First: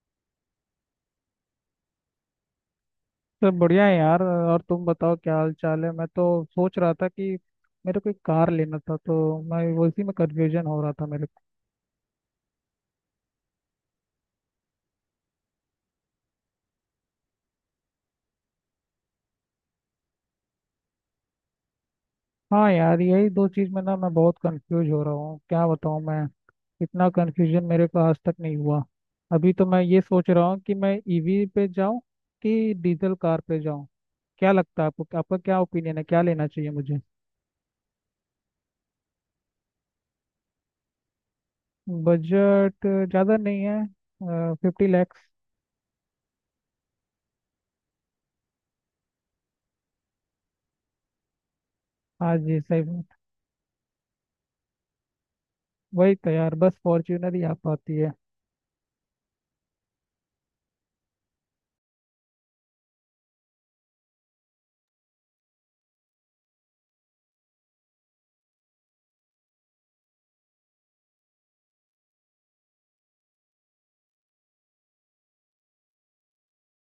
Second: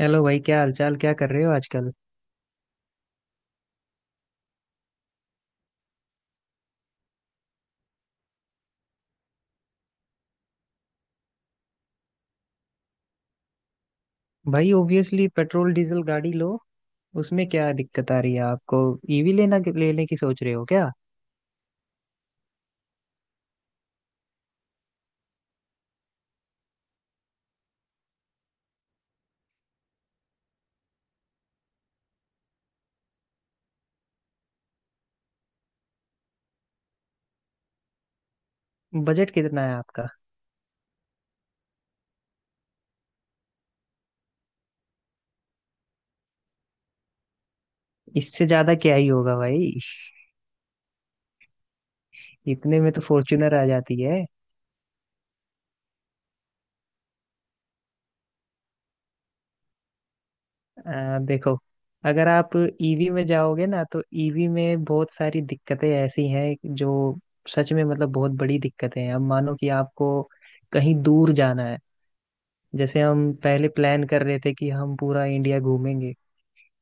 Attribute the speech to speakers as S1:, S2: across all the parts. S1: Hello भाई, क्या हालचाल? क्या कर रहे हो आजकल?
S2: सब बढ़िया है यार। और तुम बताओ, क्या हाल चाल है? मैं तो सोच रहा था कि मेरे को एक कार लेना था, तो मैं वो इसी में कंफ्यूजन हो रहा था मेरे को।
S1: भाई, ऑब्वियसली पेट्रोल डीजल गाड़ी लो। उसमें क्या दिक्कत आ रही है आपको? ईवी लेना लेने की सोच रहे हो क्या?
S2: हाँ यार, यही दो चीज़ में ना मैं बहुत कंफ्यूज हो रहा हूँ, क्या बताऊँ मैं। इतना कंफ्यूजन मेरे को आज तक नहीं हुआ। अभी तो मैं ये सोच रहा हूँ कि मैं ईवी पे जाऊँ कि डीजल कार पे जाऊँ। क्या लगता है आपको, आपका क्या ओपिनियन है, क्या लेना चाहिए मुझे?
S1: बजट कितना है आपका?
S2: बजट ज़्यादा नहीं है। फिफ्टी लैक्स।
S1: इससे ज्यादा क्या ही होगा भाई।
S2: हाँ जी,
S1: इतने
S2: सही
S1: में तो
S2: बात।
S1: फॉर्च्यूनर आ जाती है।
S2: वही तो यार, बस फॉर्च्यूनर ही आ पाती है।
S1: देखो, अगर आप ईवी में जाओगे ना तो ईवी में बहुत सारी दिक्कतें ऐसी हैं जो सच में, मतलब, बहुत बड़ी दिक्कतें हैं। अब मानो कि आपको कहीं दूर जाना है। जैसे हम पहले प्लान कर रहे थे कि हम पूरा इंडिया घूमेंगे,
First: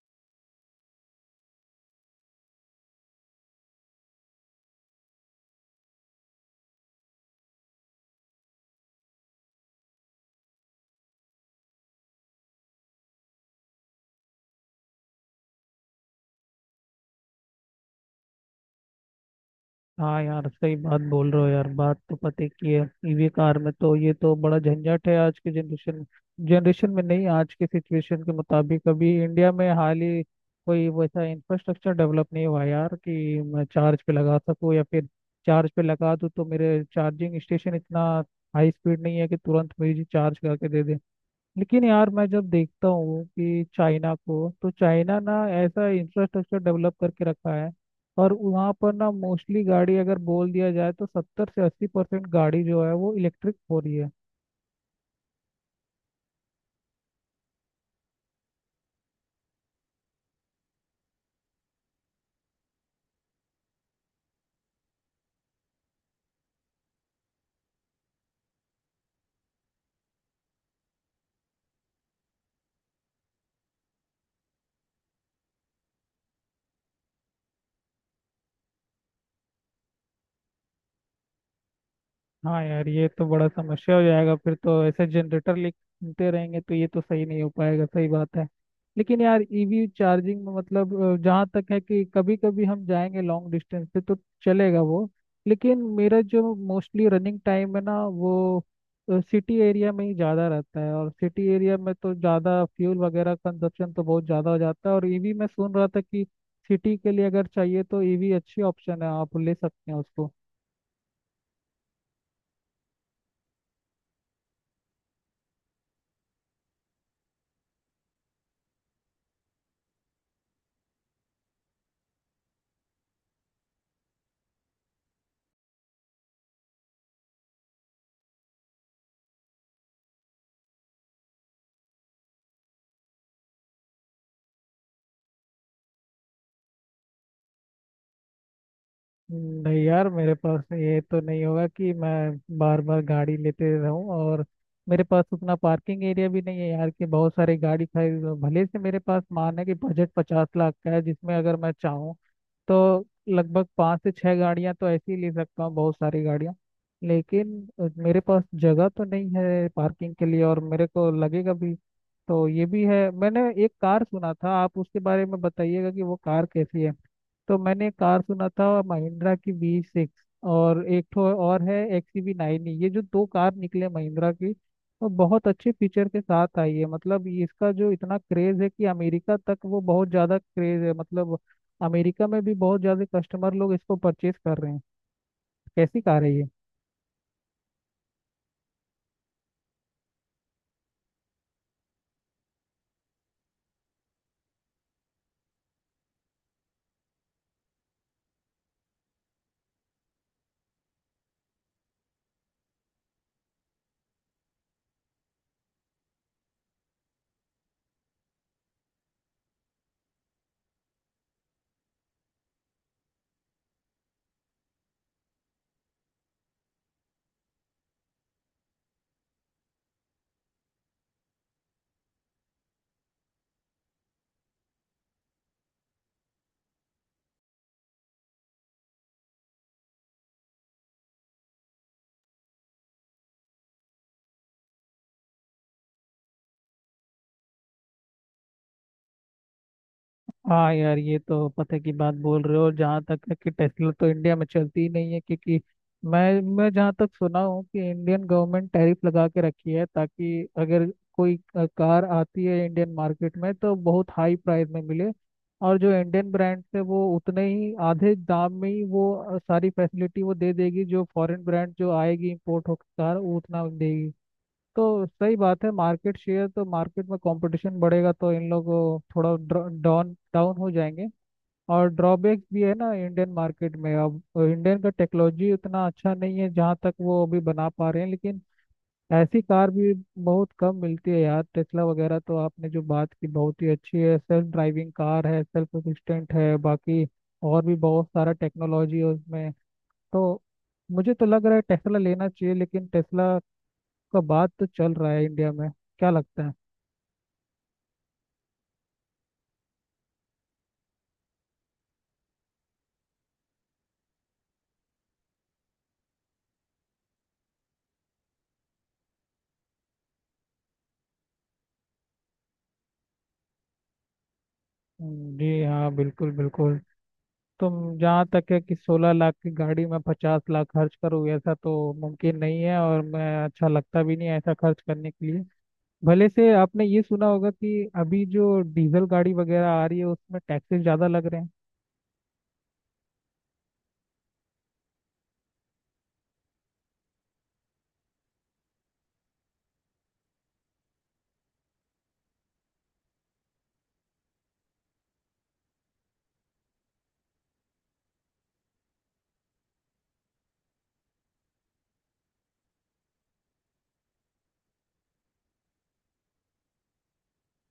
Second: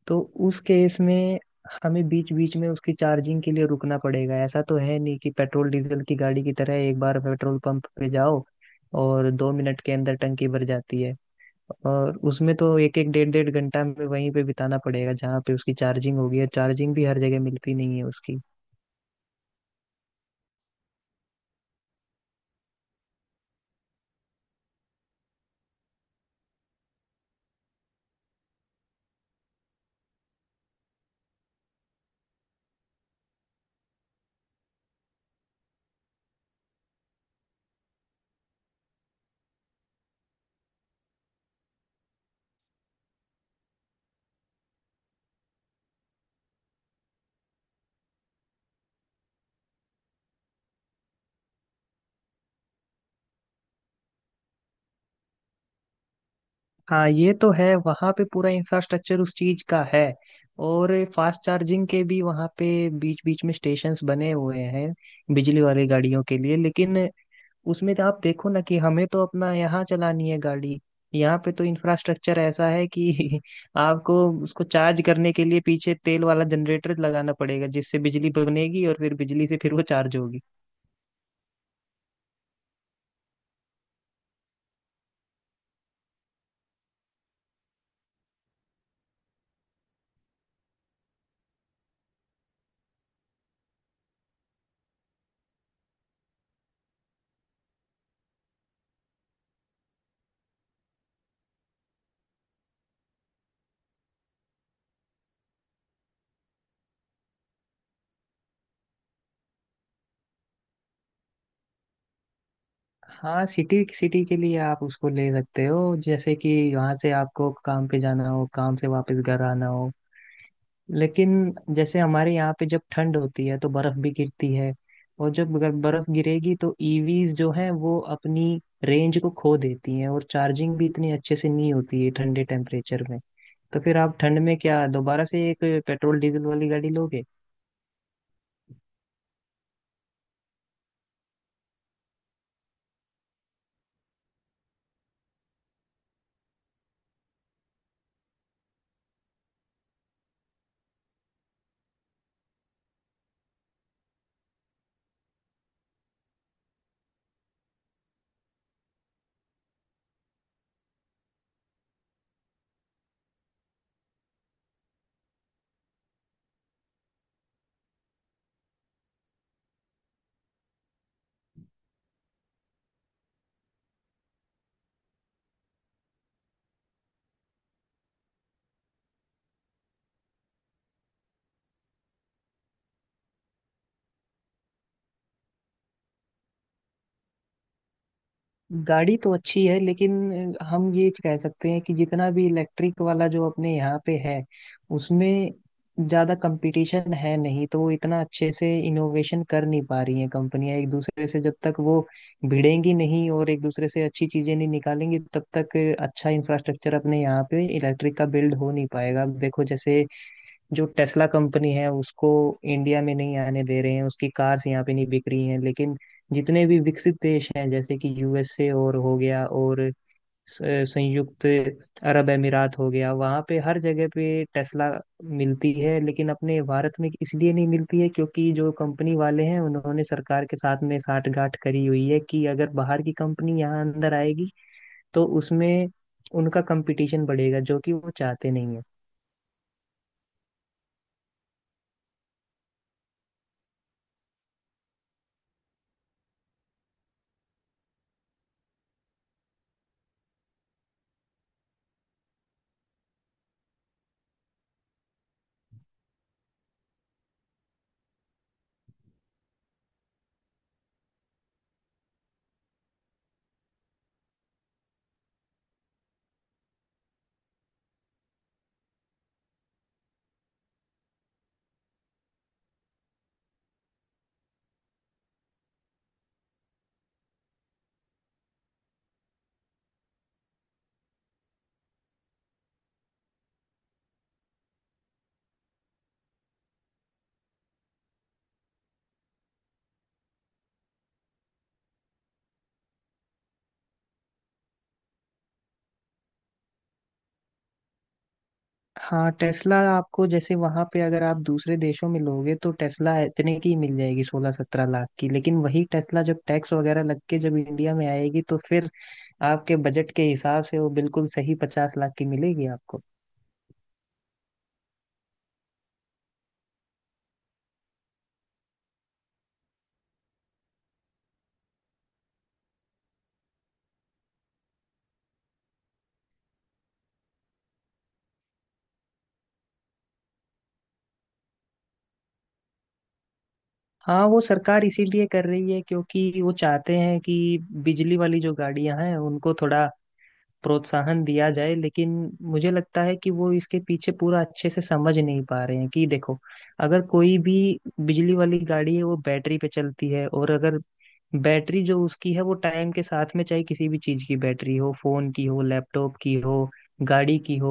S1: तो उस केस में हमें बीच बीच में उसकी चार्जिंग के लिए रुकना पड़ेगा। ऐसा तो है नहीं कि पेट्रोल डीजल की गाड़ी की तरह एक बार पेट्रोल पंप पे जाओ और 2 मिनट के अंदर टंकी भर जाती है। और उसमें तो एक एक डेढ़ डेढ़ घंटा में वहीं पे बिताना पड़ेगा जहाँ पे उसकी चार्जिंग होगी। और चार्जिंग भी हर जगह मिलती नहीं है उसकी।
S2: हाँ यार, सही बात बोल रहे हो यार, बात तो पते की है। ईवी कार में तो ये तो बड़ा झंझट है आज के जनरेशन में। जनरेशन में नहीं, आज के सिचुएशन के मुताबिक अभी इंडिया में हाल ही कोई वैसा इंफ्रास्ट्रक्चर डेवलप नहीं हुआ यार कि मैं चार्ज पे लगा सकूँ, या फिर चार्ज पे लगा दूँ तो मेरे चार्जिंग स्टेशन इतना हाई स्पीड नहीं है कि तुरंत मुझे चार्ज करके दे दे। लेकिन यार, मैं जब देखता हूँ कि चाइना को, तो चाइना ना ऐसा इंफ्रास्ट्रक्चर डेवलप करके रखा है, और वहाँ पर ना मोस्टली गाड़ी अगर बोल दिया जाए तो 70-80% गाड़ी जो है वो इलेक्ट्रिक हो रही है।
S1: हाँ, ये तो है, वहाँ पे पूरा इंफ्रास्ट्रक्चर उस चीज का है। और फास्ट चार्जिंग के भी वहाँ पे बीच बीच में स्टेशंस बने हुए हैं बिजली वाली गाड़ियों के लिए। लेकिन उसमें तो आप देखो ना कि हमें तो अपना यहाँ चलानी है गाड़ी। यहाँ पे तो इंफ्रास्ट्रक्चर ऐसा है कि आपको उसको चार्ज करने के लिए पीछे तेल वाला जनरेटर लगाना पड़ेगा, जिससे बिजली बनेगी और फिर बिजली से फिर वो चार्ज होगी।
S2: हाँ यार, ये तो बड़ा समस्या हो जाएगा, फिर तो ऐसे जनरेटर लेते रहेंगे तो ये तो सही नहीं हो पाएगा, सही बात है। लेकिन यार, ईवी चार्जिंग में मतलब जहाँ तक है कि कभी कभी हम जाएंगे लॉन्ग डिस्टेंस पे तो चलेगा वो। लेकिन मेरा जो मोस्टली रनिंग टाइम है ना, वो सिटी एरिया में ही ज़्यादा रहता है, और सिटी एरिया में तो ज़्यादा फ्यूल वगैरह कंजप्शन तो बहुत ज़्यादा हो जाता है। और ईवी मैं सुन रहा था कि सिटी के लिए अगर चाहिए तो ईवी अच्छी ऑप्शन है, आप ले सकते हैं उसको।
S1: हाँ, सिटी सिटी के लिए आप उसको ले सकते हो। जैसे कि वहाँ से आपको काम पे जाना हो, काम से वापस घर आना हो। लेकिन जैसे हमारे यहाँ पे जब ठंड होती है तो बर्फ भी गिरती है। और जब अगर बर्फ गिरेगी तो ईवीज जो है वो अपनी रेंज को खो देती हैं और चार्जिंग भी इतनी अच्छे से नहीं होती है ठंडे टेम्परेचर में। तो फिर आप ठंड में क्या दोबारा से एक पेट्रोल डीजल वाली गाड़ी लोगे?
S2: नहीं यार, मेरे पास ये तो नहीं होगा कि मैं बार बार गाड़ी लेते रहूं, और मेरे पास उतना पार्किंग एरिया भी नहीं है यार कि बहुत सारी गाड़ी खरीद लूं। भले से मेरे पास मान है कि बजट 50 लाख का है, जिसमें अगर मैं चाहूँ तो लगभग पाँच से छह गाड़ियां तो ऐसी ही ले सकता हूँ, बहुत सारी गाड़ियां। लेकिन मेरे पास जगह तो नहीं है पार्किंग के लिए, और मेरे को लगेगा भी तो ये भी है। मैंने एक कार सुना था, आप उसके बारे में बताइएगा कि वो कार कैसी है। तो मैंने कार सुना था महिंद्रा की वी सिक्स, और एक ठो और है एक्स वी नाइन। ये जो दो कार निकले महिंद्रा की, वो बहुत अच्छे फीचर के साथ आई है। मतलब ये, इसका जो इतना क्रेज है कि अमेरिका तक वो बहुत ज़्यादा क्रेज है, मतलब अमेरिका में भी बहुत ज़्यादा कस्टमर लोग इसको परचेज कर रहे हैं। कैसी कार है ये?
S1: गाड़ी तो अच्छी है, लेकिन हम ये कह सकते हैं कि जितना भी इलेक्ट्रिक वाला जो अपने यहाँ पे है, उसमें ज्यादा कंपटीशन है नहीं, तो वो इतना अच्छे से इनोवेशन कर नहीं पा रही हैं कंपनियां। एक दूसरे से जब तक वो भिड़ेंगी नहीं और एक दूसरे से अच्छी चीजें नहीं निकालेंगी, तब तक अच्छा इंफ्रास्ट्रक्चर अपने यहाँ पे इलेक्ट्रिक का बिल्ड हो नहीं पाएगा। अब देखो, जैसे जो टेस्ला कंपनी है उसको इंडिया में नहीं आने दे रहे हैं, उसकी कार्स यहाँ पे नहीं बिक रही हैं। लेकिन जितने भी विकसित देश हैं, जैसे कि यूएसए और हो गया, और संयुक्त अरब अमीरात हो गया, वहाँ पे हर जगह पे टेस्ला मिलती है। लेकिन अपने भारत में इसलिए नहीं मिलती है क्योंकि जो कंपनी वाले हैं उन्होंने सरकार के साथ में साठगांठ करी हुई है कि अगर बाहर की कंपनी यहाँ अंदर आएगी तो उसमें उनका कंपटीशन बढ़ेगा, जो कि वो चाहते नहीं है।
S2: हाँ यार, ये तो पते की बात बोल रहे हो। जहाँ तक है कि टेस्ला तो इंडिया में चलती ही नहीं है, क्योंकि मैं जहाँ तक सुना हूँ कि इंडियन गवर्नमेंट टैरिफ लगा के रखी है, ताकि अगर कोई कार आती है इंडियन मार्केट में तो बहुत हाई प्राइस में मिले, और जो इंडियन ब्रांड है वो उतने ही आधे दाम में ही वो सारी फैसिलिटी वो दे देगी जो फॉरेन ब्रांड जो आएगी इम्पोर्ट होकर कार वो उतना देगी। तो सही बात है, मार्केट शेयर तो मार्केट में कंपटीशन बढ़ेगा तो इन लोग को थोड़ा डाउन डाउन हो जाएंगे। और ड्रॉबैक भी है ना इंडियन मार्केट में। अब इंडियन का टेक्नोलॉजी उतना अच्छा नहीं है जहाँ तक वो अभी बना पा रहे हैं, लेकिन ऐसी कार भी बहुत कम मिलती है यार। टेस्ला वगैरह तो आपने जो बात की बहुत ही अच्छी है, सेल्फ ड्राइविंग कार है, सेल्फ असिस्टेंट है, बाकी और भी बहुत सारा टेक्नोलॉजी है उसमें। तो मुझे तो लग रहा है टेस्ला लेना चाहिए, लेकिन टेस्ला का बात तो चल रहा है इंडिया में, क्या लगता है?
S1: हाँ, टेस्ला आपको, जैसे वहां पे अगर आप दूसरे देशों में लोगे, तो टेस्ला इतने की मिल जाएगी, 16-17 लाख की। लेकिन वही टेस्ला जब टैक्स वगैरह लग के जब इंडिया में आएगी तो फिर आपके बजट के हिसाब से वो बिल्कुल सही 50 लाख की मिलेगी आपको।
S2: जी हाँ, बिल्कुल बिल्कुल। तुम जहाँ तक है कि 16 लाख की गाड़ी में 50 लाख खर्च करूँ ऐसा तो मुमकिन नहीं है, और मैं अच्छा लगता भी नहीं है ऐसा खर्च करने के लिए। भले से आपने ये सुना होगा कि अभी जो डीजल गाड़ी वगैरह आ रही है उसमें टैक्सेस ज़्यादा लग रहे हैं।
S1: हाँ, वो सरकार इसीलिए कर रही है क्योंकि वो चाहते हैं कि बिजली वाली जो गाड़ियां हैं उनको थोड़ा प्रोत्साहन दिया जाए। लेकिन मुझे लगता है कि वो इसके पीछे पूरा अच्छे से समझ नहीं पा रहे हैं कि देखो, अगर कोई भी बिजली वाली गाड़ी है वो बैटरी पे चलती है। और अगर बैटरी जो उसकी है वो टाइम के साथ में, चाहे किसी भी चीज की बैटरी हो, फोन की हो, लैपटॉप की हो, गाड़ी की हो,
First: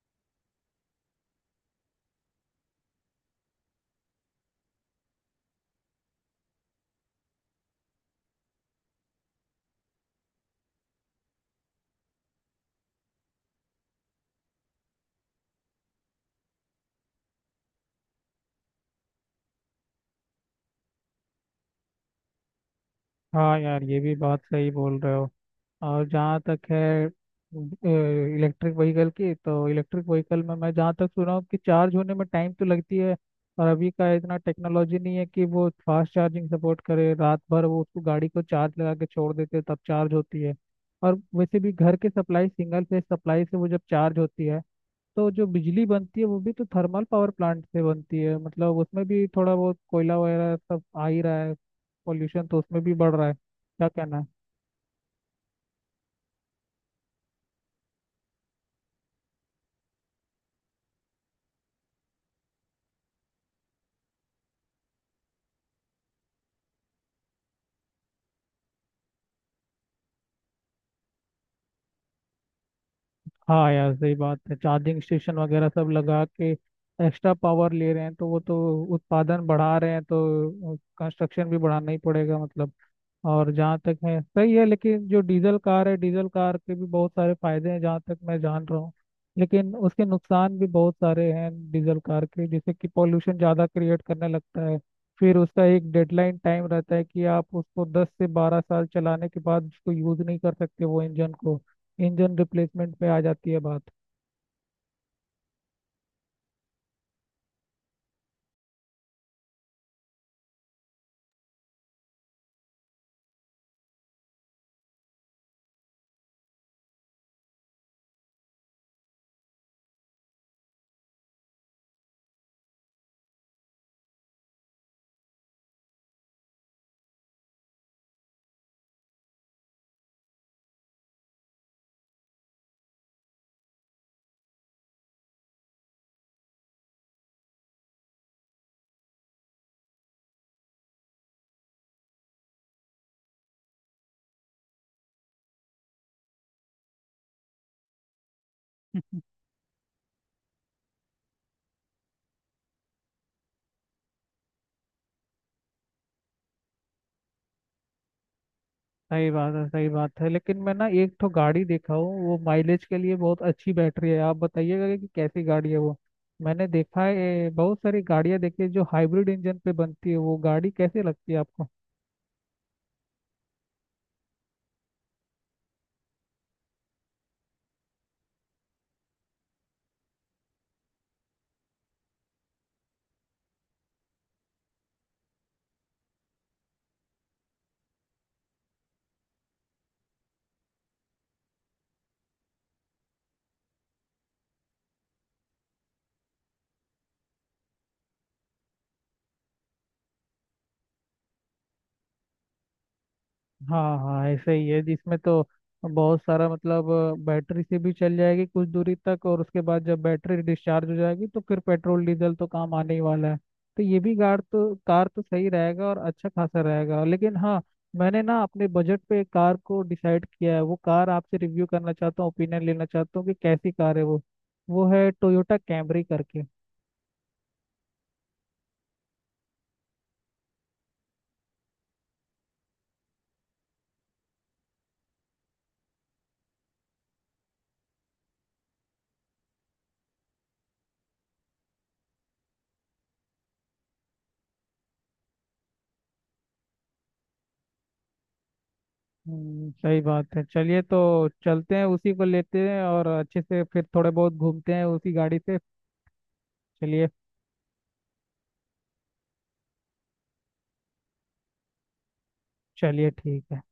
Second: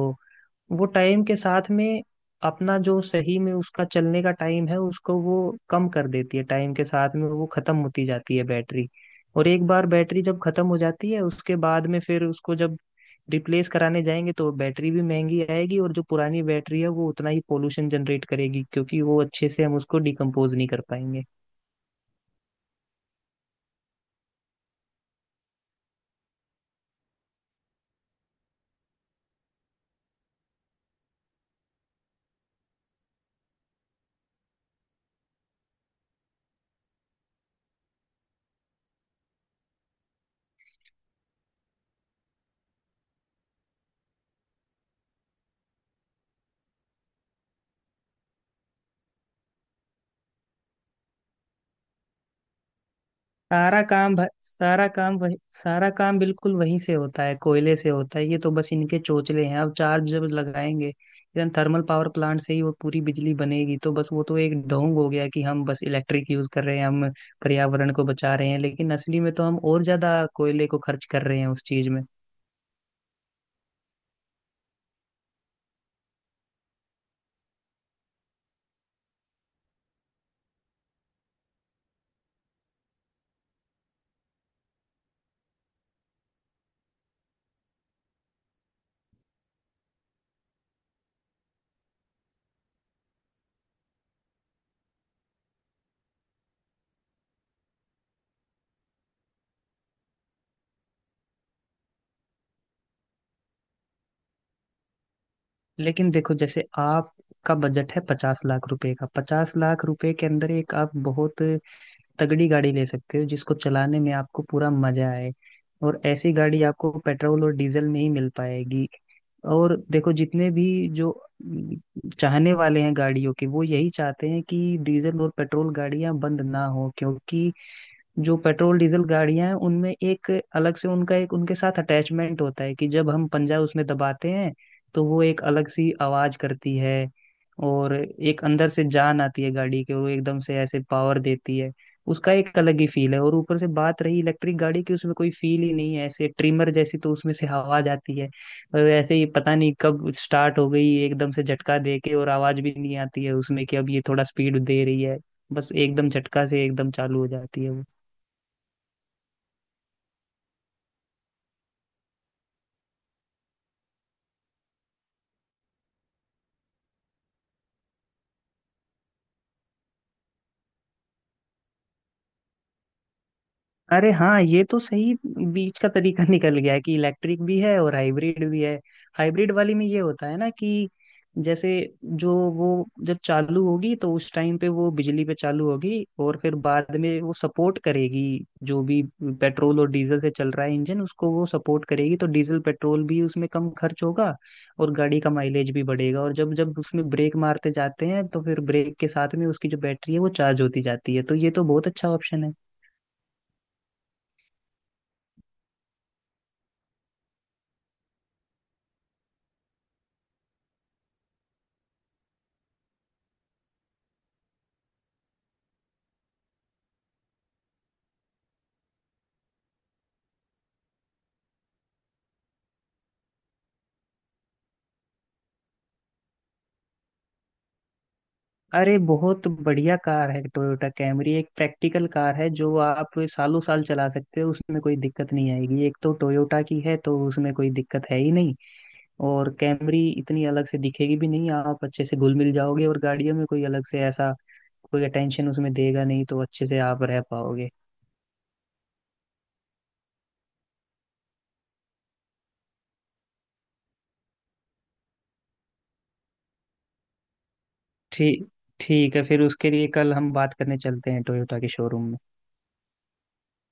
S1: वो टाइम के साथ में अपना जो सही में उसका चलने का टाइम है उसको वो कम कर देती है। टाइम के साथ में वो खत्म होती जाती है बैटरी। और एक बार बैटरी जब खत्म हो जाती है, उसके बाद में फिर उसको जब रिप्लेस कराने जाएंगे तो बैटरी भी महंगी आएगी। और जो पुरानी बैटरी है वो उतना ही पोल्यूशन जनरेट करेगी क्योंकि वो अच्छे से हम उसको डिकम्पोज नहीं कर पाएंगे।
S2: हाँ यार, ये भी बात सही बोल रहे हो। और जहाँ तक है इलेक्ट्रिक व्हीकल की, तो इलेक्ट्रिक व्हीकल में मैं जहाँ तक सुना हूँ कि चार्ज होने में टाइम तो लगती है, और अभी का इतना टेक्नोलॉजी नहीं है कि वो फास्ट चार्जिंग सपोर्ट करे। रात भर वो उसको गाड़ी को चार्ज लगा के छोड़ देते हैं, तब चार्ज होती है। और वैसे भी घर के सप्लाई सिंगल फेज सप्लाई से वो जब चार्ज होती है, तो जो बिजली बनती है वो भी तो थर्मल पावर प्लांट से बनती है, मतलब उसमें भी थोड़ा बहुत कोयला वगैरह सब आ ही रहा है। पॉल्यूशन तो उसमें भी बढ़ रहा है, क्या कहना है।
S1: सारा काम बिल्कुल वहीं से होता है, कोयले से होता है। ये तो बस इनके चोचले हैं। अब चार्ज जब लगाएंगे, इधर थर्मल पावर प्लांट से ही वो पूरी बिजली बनेगी, तो बस वो तो एक ढोंग हो गया कि हम बस इलेक्ट्रिक यूज कर रहे हैं, हम पर्यावरण को बचा रहे हैं। लेकिन असली में तो हम और ज्यादा कोयले को खर्च कर रहे हैं उस चीज में।
S2: हाँ यार, सही बात है। चार्जिंग स्टेशन वगैरह सब लगा के एक्स्ट्रा पावर ले रहे हैं तो वो तो उत्पादन बढ़ा रहे हैं, तो कंस्ट्रक्शन भी बढ़ाना ही पड़ेगा मतलब। और जहाँ तक है सही है, लेकिन जो डीजल कार है, डीजल कार के भी बहुत सारे फायदे हैं जहाँ तक मैं जान रहा हूँ, लेकिन उसके नुकसान भी बहुत सारे हैं डीजल कार के, जैसे कि पॉल्यूशन ज़्यादा क्रिएट करने लगता है, फिर उसका एक डेडलाइन टाइम रहता है कि आप उसको 10 से 12 साल चलाने के बाद उसको यूज़ नहीं कर सकते वो इंजन को, इंजन रिप्लेसमेंट पे आ जाती है बात।
S1: लेकिन देखो, जैसे आपका बजट है 50 लाख रुपए का, 50 लाख रुपए के अंदर एक आप बहुत तगड़ी गाड़ी ले सकते हो जिसको चलाने में आपको पूरा मजा आए। और ऐसी गाड़ी आपको पेट्रोल और डीजल में ही मिल पाएगी। और देखो, जितने भी जो चाहने वाले हैं गाड़ियों के, वो यही चाहते हैं कि डीजल और पेट्रोल गाड़ियां बंद ना हो। क्योंकि जो पेट्रोल डीजल गाड़ियां हैं उनमें एक अलग से उनका, एक उनके साथ अटैचमेंट होता है कि जब हम पंजा उसमें दबाते हैं तो वो एक अलग सी आवाज करती है। और एक अंदर से जान आती है गाड़ी के, वो एकदम से ऐसे पावर देती है। उसका एक अलग ही फील है। और ऊपर से बात रही इलेक्ट्रिक गाड़ी की, उसमें कोई फील ही नहीं है। ऐसे ट्रिमर जैसी तो उसमें से आवाज आती है। और ऐसे ही पता नहीं कब स्टार्ट हो गई, एकदम से झटका दे के, और आवाज भी नहीं आती है उसमें कि अब ये थोड़ा स्पीड दे रही है। बस एकदम झटका से एकदम चालू हो जाती है वो।
S2: सही बात है, सही बात है। लेकिन मैं ना एक तो गाड़ी देखा हूँ, वो माइलेज के लिए बहुत अच्छी बैटरी है, आप बताइएगा कि कैसी गाड़ी है वो। मैंने देखा है बहुत सारी गाड़ियाँ देखी है जो हाइब्रिड इंजन पे बनती है, वो गाड़ी कैसे लगती है आपको?
S1: अरे हाँ, ये तो सही बीच का तरीका निकल गया है कि इलेक्ट्रिक भी है और हाइब्रिड भी है। हाइब्रिड वाली में ये होता है ना कि जैसे जो वो जब चालू होगी तो उस टाइम पे वो बिजली पे चालू होगी, और फिर बाद में वो सपोर्ट करेगी जो भी पेट्रोल और डीजल से चल रहा है इंजन, उसको वो सपोर्ट करेगी। तो डीजल पेट्रोल भी उसमें कम खर्च होगा और गाड़ी का माइलेज भी बढ़ेगा। और जब जब उसमें ब्रेक मारते जाते हैं तो फिर ब्रेक के साथ में उसकी जो बैटरी है वो चार्ज होती जाती है। तो ये तो बहुत अच्छा ऑप्शन है।
S2: हाँ हाँ, ऐसे ही है जिसमें तो बहुत सारा मतलब बैटरी से भी चल जाएगी कुछ दूरी तक, और उसके बाद जब बैटरी डिस्चार्ज हो जाएगी तो फिर पेट्रोल डीजल तो काम आने ही वाला है। तो ये भी कार तो सही रहेगा और अच्छा खासा रहेगा, लेकिन हाँ, मैंने ना अपने बजट पे एक कार को डिसाइड किया है, वो कार आपसे रिव्यू करना चाहता हूँ, ओपिनियन लेना चाहता हूँ कि कैसी कार है वो। वो है टोयोटा कैमरी करके।
S1: अरे बहुत बढ़िया कार है टोयोटा कैमरी, एक प्रैक्टिकल कार है जो आप सालों साल चला सकते हो। उसमें कोई दिक्कत नहीं आएगी, एक तो टोयोटा की है तो उसमें कोई दिक्कत है ही नहीं। और कैमरी इतनी अलग से दिखेगी भी नहीं, आप अच्छे से घुल मिल जाओगे, और गाड़ियों में कोई अलग से ऐसा कोई अटेंशन उसमें देगा नहीं, तो अच्छे से आप रह पाओगे।
S2: हम्म, सही बात है। चलिए तो चलते हैं, उसी को लेते हैं, और अच्छे से फिर थोड़े बहुत घूमते हैं उसी गाड़ी से। चलिए।
S1: ठीक। ठीक है, फिर उसके लिए कल हम बात करने चलते हैं टोयोटा के शोरूम में।
S2: चलिए ठीक है।